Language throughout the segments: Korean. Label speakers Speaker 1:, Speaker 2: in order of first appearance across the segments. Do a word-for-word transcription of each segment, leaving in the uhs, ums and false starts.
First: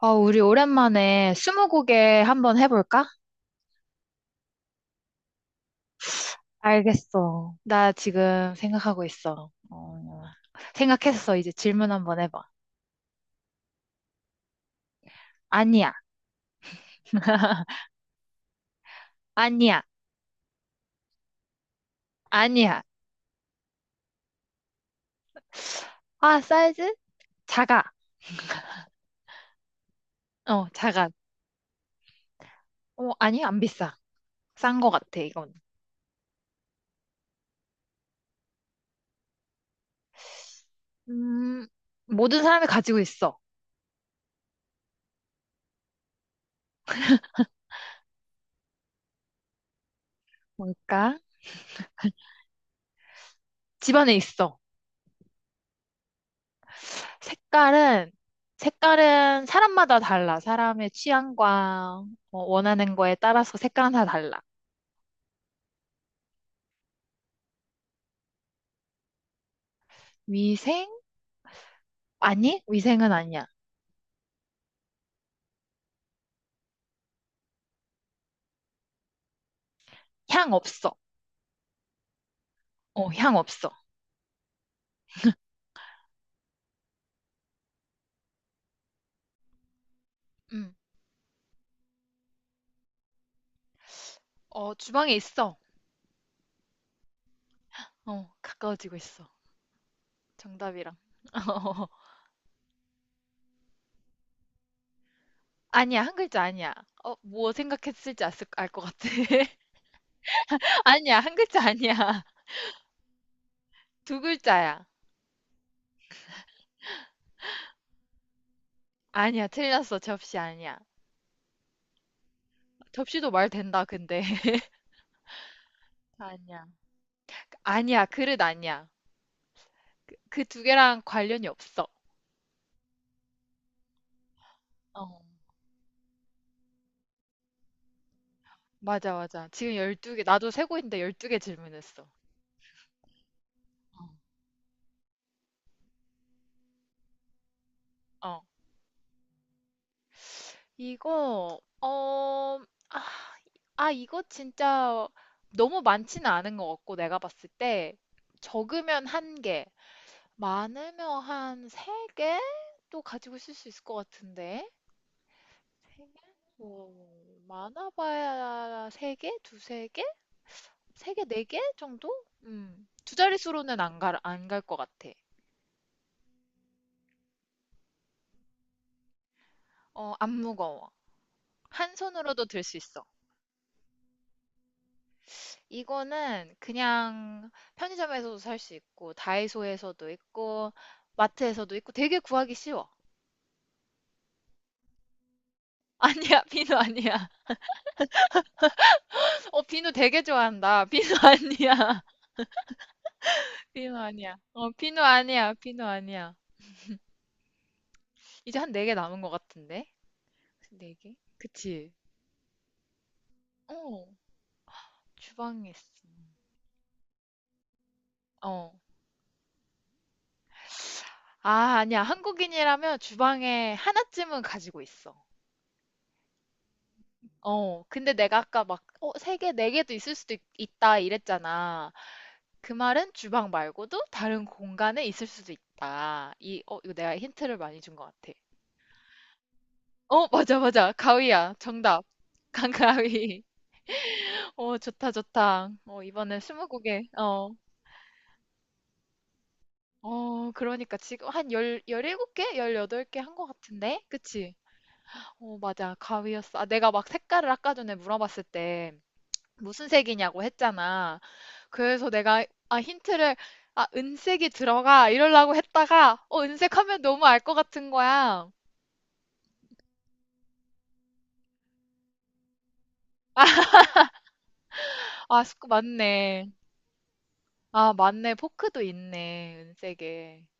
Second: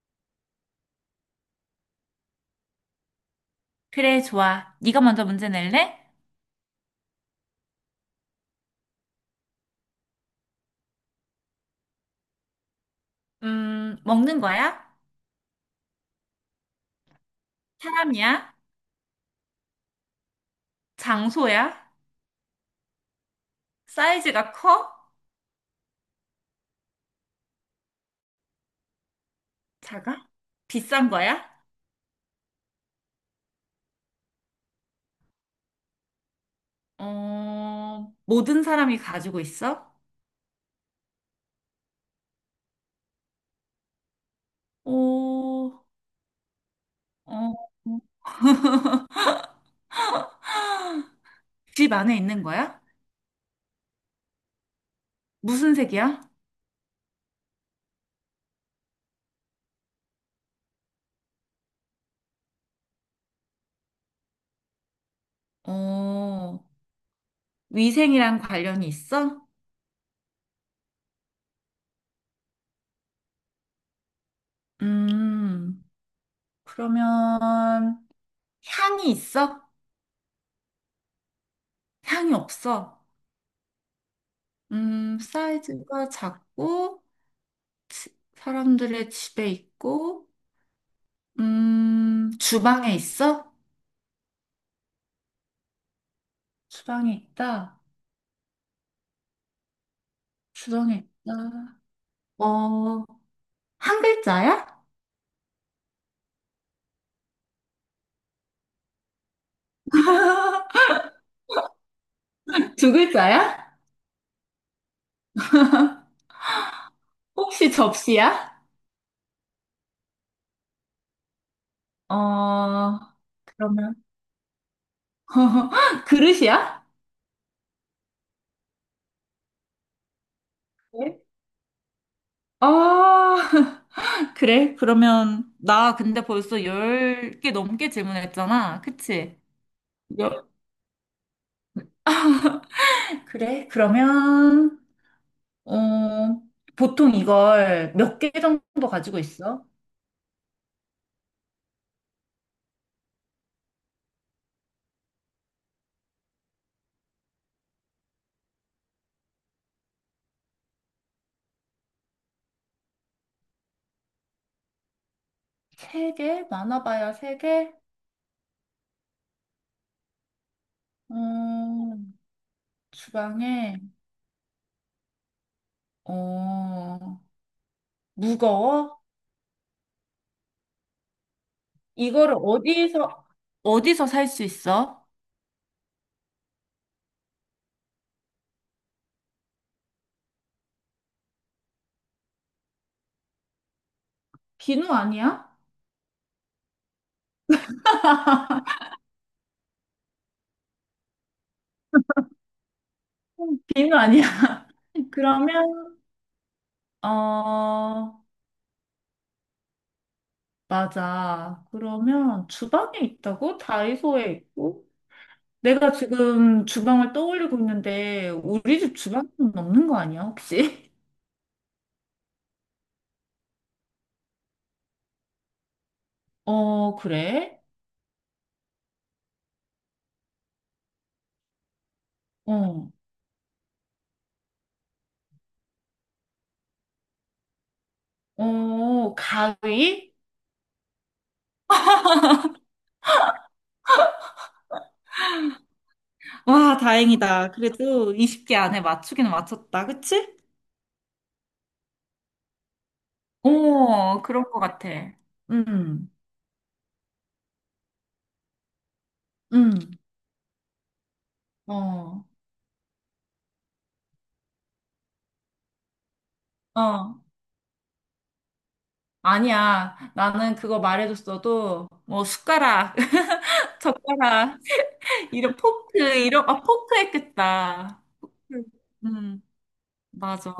Speaker 1: 어, 우리 오랜만에 스무고개 한번 해볼까?
Speaker 2: 그래, 좋아. 네가 먼저 문제 낼래?
Speaker 1: 알겠어. 나 지금 생각하고 있어. 어, 생각했어. 이제 질문 한번 해봐.
Speaker 2: 음, 먹는 거야?
Speaker 1: 아니야.
Speaker 2: 사람이야?
Speaker 1: 아니야.
Speaker 2: 장소야?
Speaker 1: 아니야.
Speaker 2: 사이즈가 커?
Speaker 1: 아, 사이즈? 작아.
Speaker 2: 작아?
Speaker 1: 어, 작아.
Speaker 2: 비싼 거야?
Speaker 1: 어, 아니, 안 비싸. 싼 거 같아, 이건.
Speaker 2: 어, 모든 사람이 가지고 있어?
Speaker 1: 음, 모든 사람이 가지고 있어.
Speaker 2: 오, 어,
Speaker 1: 뭘까?
Speaker 2: 집 안에 있는 거야?
Speaker 1: 집안에 있어.
Speaker 2: 무슨 색이야?
Speaker 1: 색깔은, 색깔은 사람마다 달라. 사람의 취향과 어, 원하는 거에 따라서 색깔은 다 달라.
Speaker 2: 어, 위생이랑 관련이 있어?
Speaker 1: 위생? 아니, 위생은 아니야.
Speaker 2: 음, 그러면 향이 있어?
Speaker 1: 향 없어.
Speaker 2: 향이 없어?
Speaker 1: 어, 향 없어.
Speaker 2: 음, 사이즈가 작고, 치- 사람들의 집에 있고,
Speaker 1: 음.
Speaker 2: 음, 주방에 있어?
Speaker 1: 어, 주방에 있어.
Speaker 2: 주방에 있다.
Speaker 1: 어, 가까워지고 있어. 정답이랑.
Speaker 2: 주방에 있다. 어, 한 글자야?
Speaker 1: 아니야, 한 글자 아니야. 어, 뭐 생각했을지 알 것 같아. 아니야, 한 글자 아니야.
Speaker 2: 두 글자야?
Speaker 1: 두 글자야.
Speaker 2: 혹시 접시야?
Speaker 1: 아니야, 틀렸어. 접시 아니야.
Speaker 2: 어,
Speaker 1: 접시도 말 된다,
Speaker 2: 그러면,
Speaker 1: 근데. 아니야.
Speaker 2: 그릇이야?
Speaker 1: 아니야, 그릇 아니야. 그 두 개랑
Speaker 2: 네.
Speaker 1: 관련이 없어.
Speaker 2: 아, 그래?
Speaker 1: 어,
Speaker 2: 그러면, 나 근데 벌써 열 개 넘게 질문했잖아,
Speaker 1: 맞아,
Speaker 2: 그치?
Speaker 1: 맞아. 지금 열두 개
Speaker 2: 여-
Speaker 1: 나도 세고 있는데 열두 개 질문했어.
Speaker 2: 그래?
Speaker 1: 어.
Speaker 2: 그러면, 어, 보통 이걸 몇 개
Speaker 1: 어.
Speaker 2: 정도 가지고 있어?
Speaker 1: 이거 어, 아, 아, 이거 진짜 너무 많지는 않은 것 같고 내가 봤을 때 적으면 한 개, 많으면 한 세 개? 또 가지고 있을 수 있을 것 같은데 세
Speaker 2: 세
Speaker 1: 개?
Speaker 2: 개?
Speaker 1: 어,
Speaker 2: 많아봐야 세 개?
Speaker 1: 많아봐야 세 개? 두세 개? 세 개, 네 개
Speaker 2: 어,
Speaker 1: 정도? 음, 두 자릿수로는
Speaker 2: 주방에,
Speaker 1: 안 갈, 안 갈 것 같아.
Speaker 2: 어, 무거워?
Speaker 1: 어, 안 무거워. 한
Speaker 2: 이거를
Speaker 1: 손으로도 들 수 있어.
Speaker 2: 어디서, 어디서 살 수 있어?
Speaker 1: 이거는 그냥 편의점에서도 살 수 있고, 다이소에서도 있고, 마트에서도 있고, 되게 구하기 쉬워.
Speaker 2: 비누 아니야?
Speaker 1: 아니야, 비누 아니야. 어, 비누 되게 좋아한다. 비누 아니야.
Speaker 2: 비누
Speaker 1: 비누
Speaker 2: 아니야?
Speaker 1: 아니야. 어, 비누 아니야. 비누
Speaker 2: 그러면,
Speaker 1: 아니야.
Speaker 2: 어,
Speaker 1: 이제 한 네 개 남은 것 같은데? 네 개?
Speaker 2: 맞아.
Speaker 1: 그치?
Speaker 2: 그러면 주방에 있다고?
Speaker 1: 어,
Speaker 2: 다이소에 있고?
Speaker 1: 주방에
Speaker 2: 내가
Speaker 1: 있어.
Speaker 2: 지금 주방을 떠올리고 있는데,
Speaker 1: 어.
Speaker 2: 우리 집 주방은 없는 거 아니야, 혹시?
Speaker 1: 아, 아니야. 한국인이라면 주방에 하나쯤은 가지고 있어.
Speaker 2: 어, 그래?
Speaker 1: 어, 근데 내가 아까 막, 어, 세 개, 네 개도 있을 수도 있, 다 이랬잖아. 그
Speaker 2: 어,
Speaker 1: 말은 주방 말고도 다른 공간에 있을 수도 있다. 이, 어, 이거 내가 힌트를 많이 준 것 같아.
Speaker 2: 어, 가위?
Speaker 1: 어, 맞아, 맞아. 가위야. 정답. 강가위. 어, 좋다, 좋다. 어, 이번에
Speaker 2: 와,
Speaker 1: 스무고개. 어.
Speaker 2: 다행이다. 그래도 스무 개 안에 맞추기는 맞췄다, 그치?
Speaker 1: 어, 그러니까 지금 한 열, 열일곱 개? 열여덟 개 한 것 같은데?
Speaker 2: 어, 그런
Speaker 1: 그치?
Speaker 2: 것 같아.
Speaker 1: 어, 맞아.
Speaker 2: 음,
Speaker 1: 가위였어. 아, 내가 막 색깔을 아까 전에 물어봤을 때 무슨
Speaker 2: 음.
Speaker 1: 색이냐고 했잖아. 그래서
Speaker 2: 어,
Speaker 1: 내가 아 힌트를 아 은색이 들어가 이러려고 했다가 어 은색 하면
Speaker 2: 어.
Speaker 1: 너무 알 것 같은 거야.
Speaker 2: 아니야. 나는 그거 말해줬어도, 뭐, 숟가락, 젓가락,
Speaker 1: 아
Speaker 2: 이런
Speaker 1: 스쿠
Speaker 2: 포크, 이런,
Speaker 1: 맞네.
Speaker 2: 아, 포크
Speaker 1: 아
Speaker 2: 했겠다. 포크.
Speaker 1: 맞네. 포크도
Speaker 2: 음.
Speaker 1: 있네. 은색에.
Speaker 2: 맞아.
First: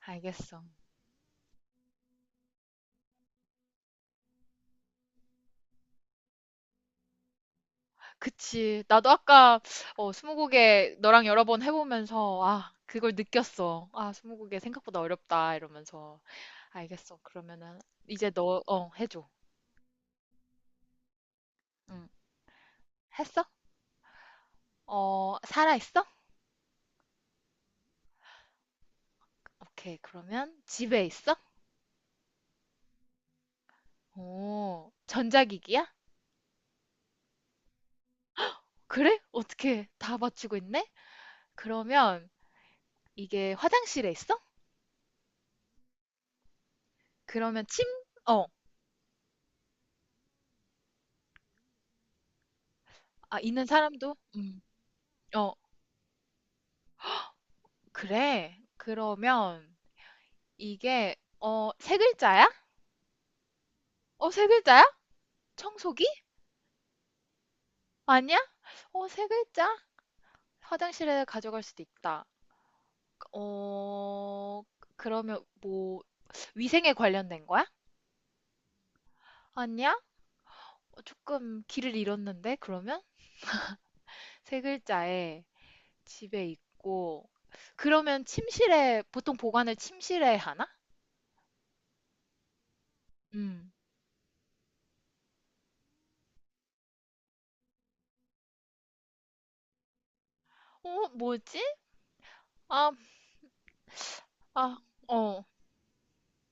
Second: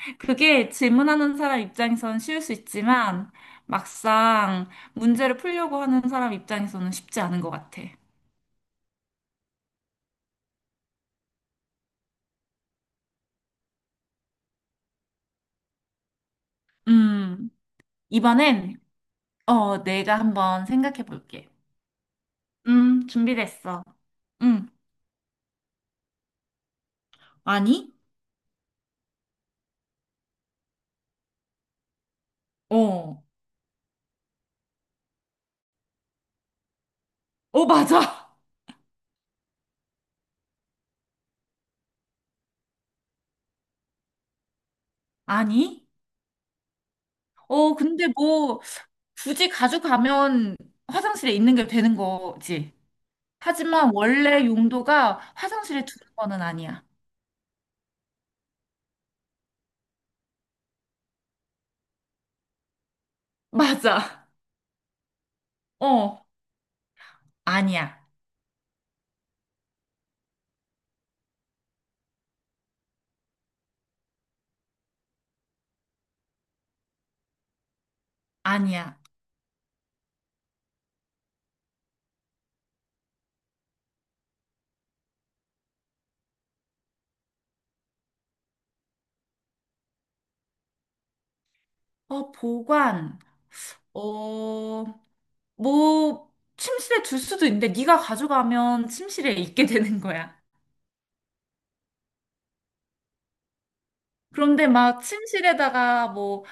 Speaker 1: 알겠어.
Speaker 2: 그게 질문하는 사람 입장에서는 쉬울 수 있지만 막상 문제를 풀려고 하는 사람 입장에서는 쉽지 않은 것 같아.
Speaker 1: 그치. 나도 아까 어 스무고개 너랑 여러 번 해보면서 아 그걸 느꼈어. 아 스무고개 생각보다 어렵다 이러면서. 알겠어.
Speaker 2: 음,
Speaker 1: 그러면은 이제 너
Speaker 2: 이번엔
Speaker 1: 어 해줘.
Speaker 2: 어, 내가 한번 생각해 볼게.
Speaker 1: 응.
Speaker 2: 음,
Speaker 1: 했어?
Speaker 2: 준비됐어. 음,
Speaker 1: 어 살아 있어?
Speaker 2: 아니?
Speaker 1: 오케이, 그러면 집에 있어?
Speaker 2: 어,
Speaker 1: 오, 전자기기야?
Speaker 2: 어, 맞아.
Speaker 1: 그래? 어떻게 다 맞추고 있네? 그러면 이게 화장실에 있어?
Speaker 2: 아니?
Speaker 1: 그러면
Speaker 2: 어,
Speaker 1: 침,
Speaker 2: 근데
Speaker 1: 어,
Speaker 2: 뭐 굳이 가져가면 화장실에 있는 게 되는 거지.
Speaker 1: 아, 있는
Speaker 2: 하지만
Speaker 1: 사람도?
Speaker 2: 원래
Speaker 1: 음,
Speaker 2: 용도가
Speaker 1: 어,
Speaker 2: 화장실에 두는 거는 아니야.
Speaker 1: 그래. 그러면 이게, 어, 세 글자야?
Speaker 2: 맞아.
Speaker 1: 어, 세 글자야? 청소기?
Speaker 2: 어. 아니야,
Speaker 1: 아니야? 어, 세 글자? 화장실에 가져갈 수도 있다. 어, 그러면 뭐, 위생에 관련된 거야?
Speaker 2: 아니야.
Speaker 1: 아니야? 어, 조금 길을 잃었는데, 그러면? 세 글자에 집에 있고 그러면 침실에 보통 보관을 침실에 하나?
Speaker 2: 어, 보관,
Speaker 1: 음.
Speaker 2: 어, 뭐, 침실에 둘 수도 있는데, 네가 가져가면 침실에 있게 되는 거야.
Speaker 1: 어, 뭐지? 아,
Speaker 2: 그런데
Speaker 1: 아,
Speaker 2: 막
Speaker 1: 어.
Speaker 2: 침실에다가 뭐,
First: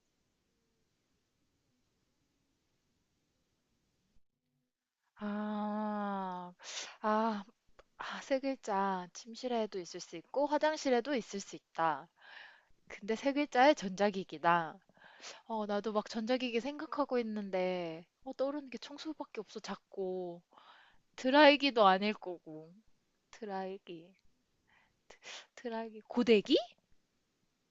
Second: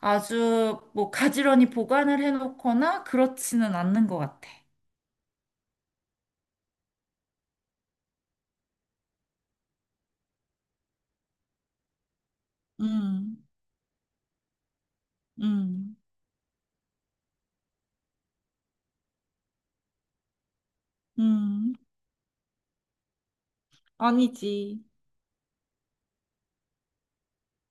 Speaker 2: 아주 뭐, 가지런히 보관을 해놓거나 그렇지는 않는 것 같아.
Speaker 1: 아, 아, 아, 세 글자. 침실에도 있을 수 있고 화장실에도 있을 수 있다. 근데 세
Speaker 2: 음,
Speaker 1: 글자에 전자기기다. 어, 나도
Speaker 2: 음,
Speaker 1: 막 전자기기 생각하고 있는데 어, 떠오르는 게 청소밖에 없어 자꾸.
Speaker 2: 음.
Speaker 1: 드라이기도 아닐 거고. 드라이기.
Speaker 2: 아니지.
Speaker 1: 드라이기. 고데기?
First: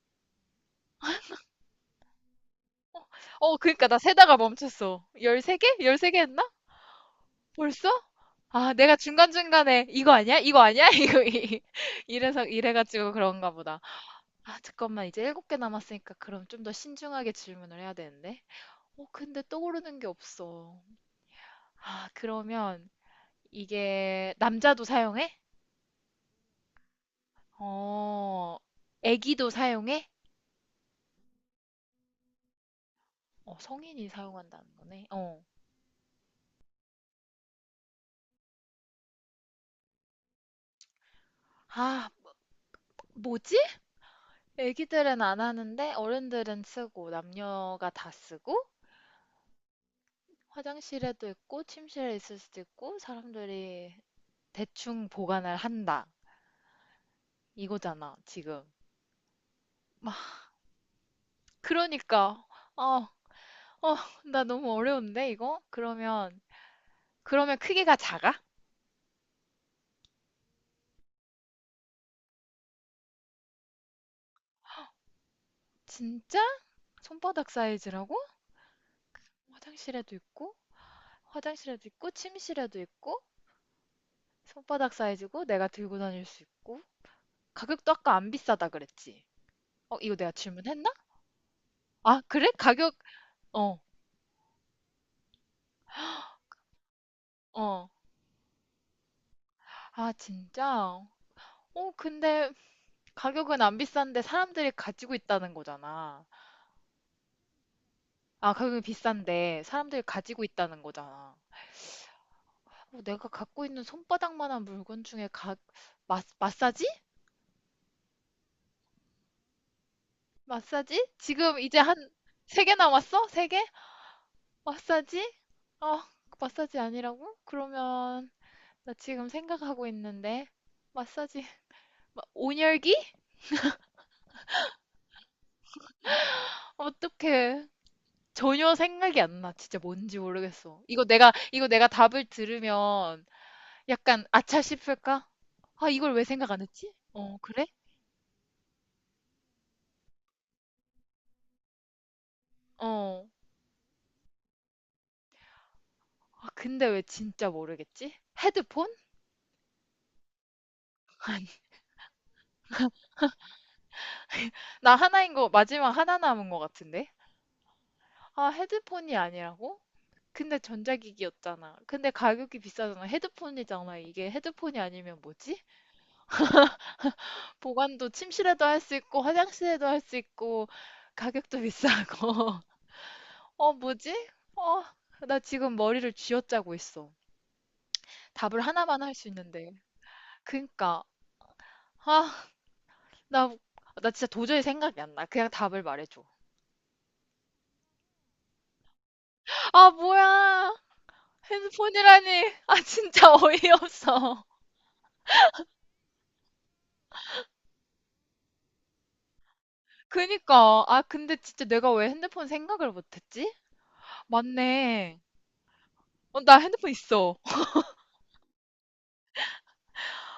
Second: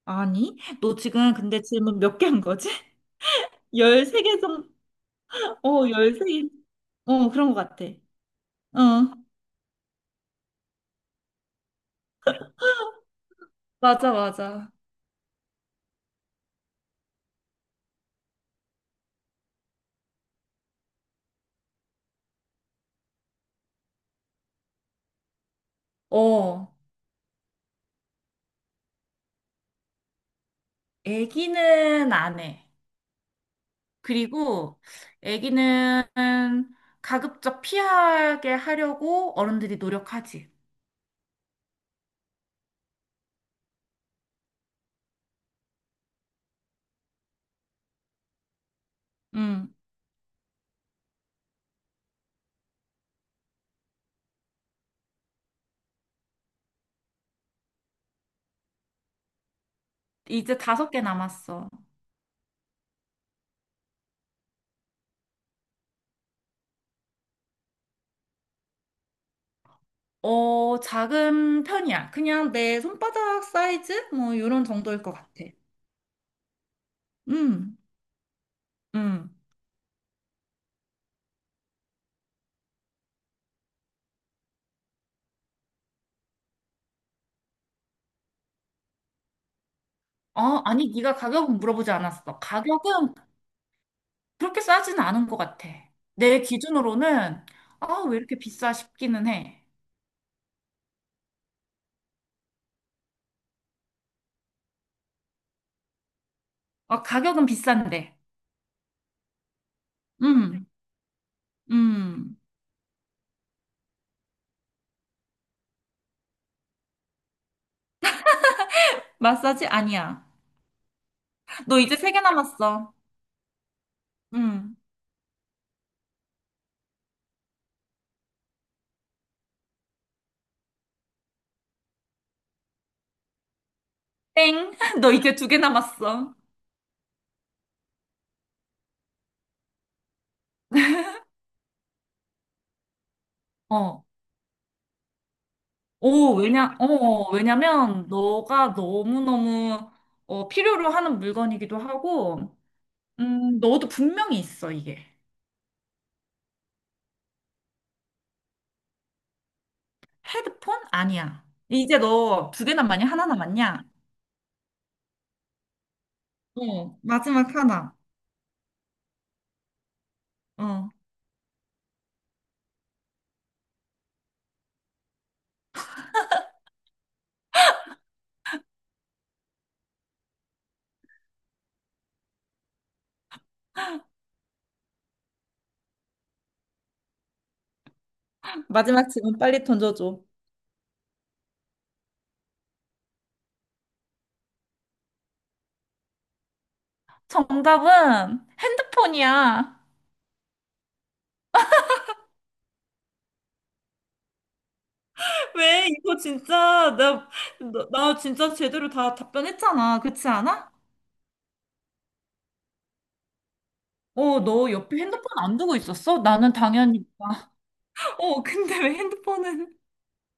Speaker 2: 아니? 너 지금 근데 질문 몇 개 한 거지?
Speaker 1: 어, 그니까 나 세다가
Speaker 2: 열세 개 정도?
Speaker 1: 멈췄어. 열세 개?
Speaker 2: 어,
Speaker 1: 열세 개 했나?
Speaker 2: 열세 개. 어, 그런 것 같아.
Speaker 1: 벌써? 아, 내가
Speaker 2: 어,
Speaker 1: 중간중간에 이거 아니야? 이거 아니야? 이거 이- 이래서 이래가지고 그런가 보다.
Speaker 2: 맞아,
Speaker 1: 아,
Speaker 2: 맞아.
Speaker 1: 잠깐만. 이제 일곱 개 남았으니까 그럼 좀 더 신중하게 질문을 해야 되는데. 어, 근데 떠오르는 게 없어. 아, 그러면 이게 남자도 사용해?
Speaker 2: 어.
Speaker 1: 어, 애기도 사용해?
Speaker 2: 애기는 안 해.
Speaker 1: 어, 성인이 사용한다는
Speaker 2: 그리고
Speaker 1: 거네. 어.
Speaker 2: 애기는 가급적 피하게 하려고 어른들이 노력하지.
Speaker 1: 아, 뭐지? 애기들은 안 하는데 어른들은 쓰고 남녀가 다 쓰고
Speaker 2: 음,
Speaker 1: 화장실에도 있고 침실에 있을 수도 있고 사람들이 대충 보관을 한다. 이거잖아, 지금. 막
Speaker 2: 이제 다섯 개 남았어.
Speaker 1: 그러니까 어, 어, 나 너무 어려운데 이거? 그러면 그러면 크기가 작아?
Speaker 2: 어, 작은 편이야. 그냥 내 손바닥 사이즈? 뭐, 이런 정도일 것 같아.
Speaker 1: 진짜? 손바닥
Speaker 2: 음,
Speaker 1: 사이즈라고?
Speaker 2: 음.
Speaker 1: 화장실에도 있고 화장실에도 있고 침실에도 있고 손바닥 사이즈고 내가 들고 다닐 수 있고 가격도 아까 안 비싸다 그랬지? 어, 이거 내가
Speaker 2: 어, 아니, 네가 가격은 물어보지
Speaker 1: 아,
Speaker 2: 않았어.
Speaker 1: 그래? 가격,
Speaker 2: 가격은
Speaker 1: 어,
Speaker 2: 그렇게 싸진 않은 것 같아. 내 기준으로는,
Speaker 1: 어.
Speaker 2: 아, 왜 이렇게 비싸 싶기는 해.
Speaker 1: 아, 진짜? 어, 근데 가격은 안 비싼데 사람들이 가지고 있다는 거잖아.
Speaker 2: 어, 가격은 비싼데.
Speaker 1: 아, 가격이 비싼데 사람들이 가지고
Speaker 2: 음,
Speaker 1: 있다는 거잖아.
Speaker 2: 음.
Speaker 1: 어, 내가 갖고 있는 손바닥만한 물건 중에 가, 마, 마사지?
Speaker 2: 마사지 아니야.
Speaker 1: 마사지? 지금 이제
Speaker 2: 너
Speaker 1: 한
Speaker 2: 이제 세 개
Speaker 1: 세 개
Speaker 2: 남았어.
Speaker 1: 남았어? 세 개?
Speaker 2: 응.
Speaker 1: 마사지? 아, 마사지 아니라고? 그러면 나 지금 생각하고 있는데 마사지, 마- 온열기?
Speaker 2: 땡. 너 이제 두 개 남았어.
Speaker 1: 어떡해. 전혀 생각이 안 나. 진짜 뭔지 모르겠어. 이거 내가, 이거 내가 답을 들으면
Speaker 2: 어.
Speaker 1: 약간 아차 싶을까? 아, 이걸 왜
Speaker 2: 오,
Speaker 1: 생각 안
Speaker 2: 왜냐, 어,
Speaker 1: 했지?
Speaker 2: 어.
Speaker 1: 어, 그래?
Speaker 2: 왜냐면 너가 너무너무 어, 필요로 하는 물건이기도 하고,
Speaker 1: 어.
Speaker 2: 음, 너도 분명히 있어, 이게.
Speaker 1: 아, 근데 왜 진짜 모르겠지? 헤드폰?
Speaker 2: 헤드폰? 아니야.
Speaker 1: 아니,
Speaker 2: 이제 너 두 개 남았냐? 하나 남았냐?
Speaker 1: 나 하나인 거, 마지막 하나 남은 거
Speaker 2: 어,
Speaker 1: 같은데?
Speaker 2: 마지막 하나.
Speaker 1: 아, 헤드폰이 아니라고? 근데
Speaker 2: 어.
Speaker 1: 전자기기였잖아. 근데 가격이 비싸잖아. 헤드폰이잖아. 이게 헤드폰이 아니면 뭐지? 보관도 침실에도 할 수 있고, 화장실에도 할 수 있고, 가격도 비싸고. 어, 뭐지? 어, 나 지금 머리를 쥐어짜고 있어. 답을 하나만
Speaker 2: 마지막
Speaker 1: 할 수
Speaker 2: 질문 빨리
Speaker 1: 있는데.
Speaker 2: 던져줘.
Speaker 1: 그니까, 아, 나, 나 진짜 도저히 생각이 안 나. 그냥 답을 말해줘.
Speaker 2: 정답은 핸드폰이야.
Speaker 1: 아, 뭐야. 핸드폰이라니. 아, 진짜 어이없어.
Speaker 2: 왜? 이거 진짜, 나, 나, 나 진짜 제대로 다 답변했잖아. 그렇지 않아?
Speaker 1: 그니까, 아, 근데 진짜 내가 왜 핸드폰 생각을 못했지?
Speaker 2: 어, 너 옆에
Speaker 1: 맞네.
Speaker 2: 핸드폰 안 두고 있었어?
Speaker 1: 어,
Speaker 2: 나는
Speaker 1: 나 핸드폰
Speaker 2: 당연히.
Speaker 1: 있어.
Speaker 2: 아, 어, 근데 왜 핸드폰은?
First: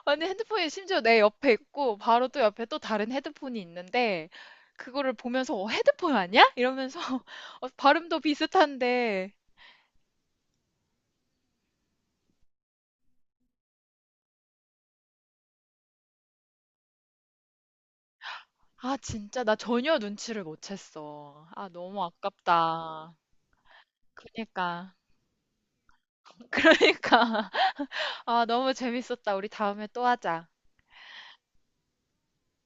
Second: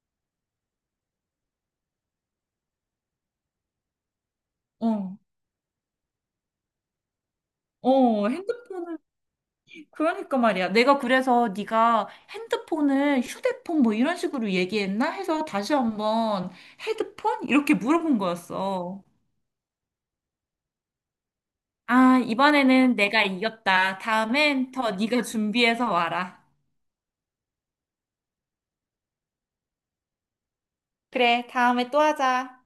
Speaker 1: 아니, 핸드폰이 심지어 내 옆에 있고, 바로 또 옆에 또 다른 헤드폰이 있는데, 그거를
Speaker 2: 어,
Speaker 1: 보면서, 어, 헤드폰 아니야? 이러면서, 어, 발음도
Speaker 2: 어, 핸드폰은
Speaker 1: 비슷한데,
Speaker 2: 그러니까 말이야. 내가 그래서 네가 핸드폰을 휴대폰 뭐 이런 식으로 얘기했나 해서 다시 한번 헤드폰? 이렇게 물어본
Speaker 1: 아,
Speaker 2: 거였어.
Speaker 1: 진짜, 나 전혀 눈치를 못 챘어. 아, 너무
Speaker 2: 아, 이번에는
Speaker 1: 아깝다.
Speaker 2: 내가 이겼다. 다음엔 더
Speaker 1: 그니까,
Speaker 2: 네가 준비해서 와라.
Speaker 1: 그러니까. 아, 너무 재밌었다. 우리 다음에 또 하자.
Speaker 2: 그래, 다음에 또 하자.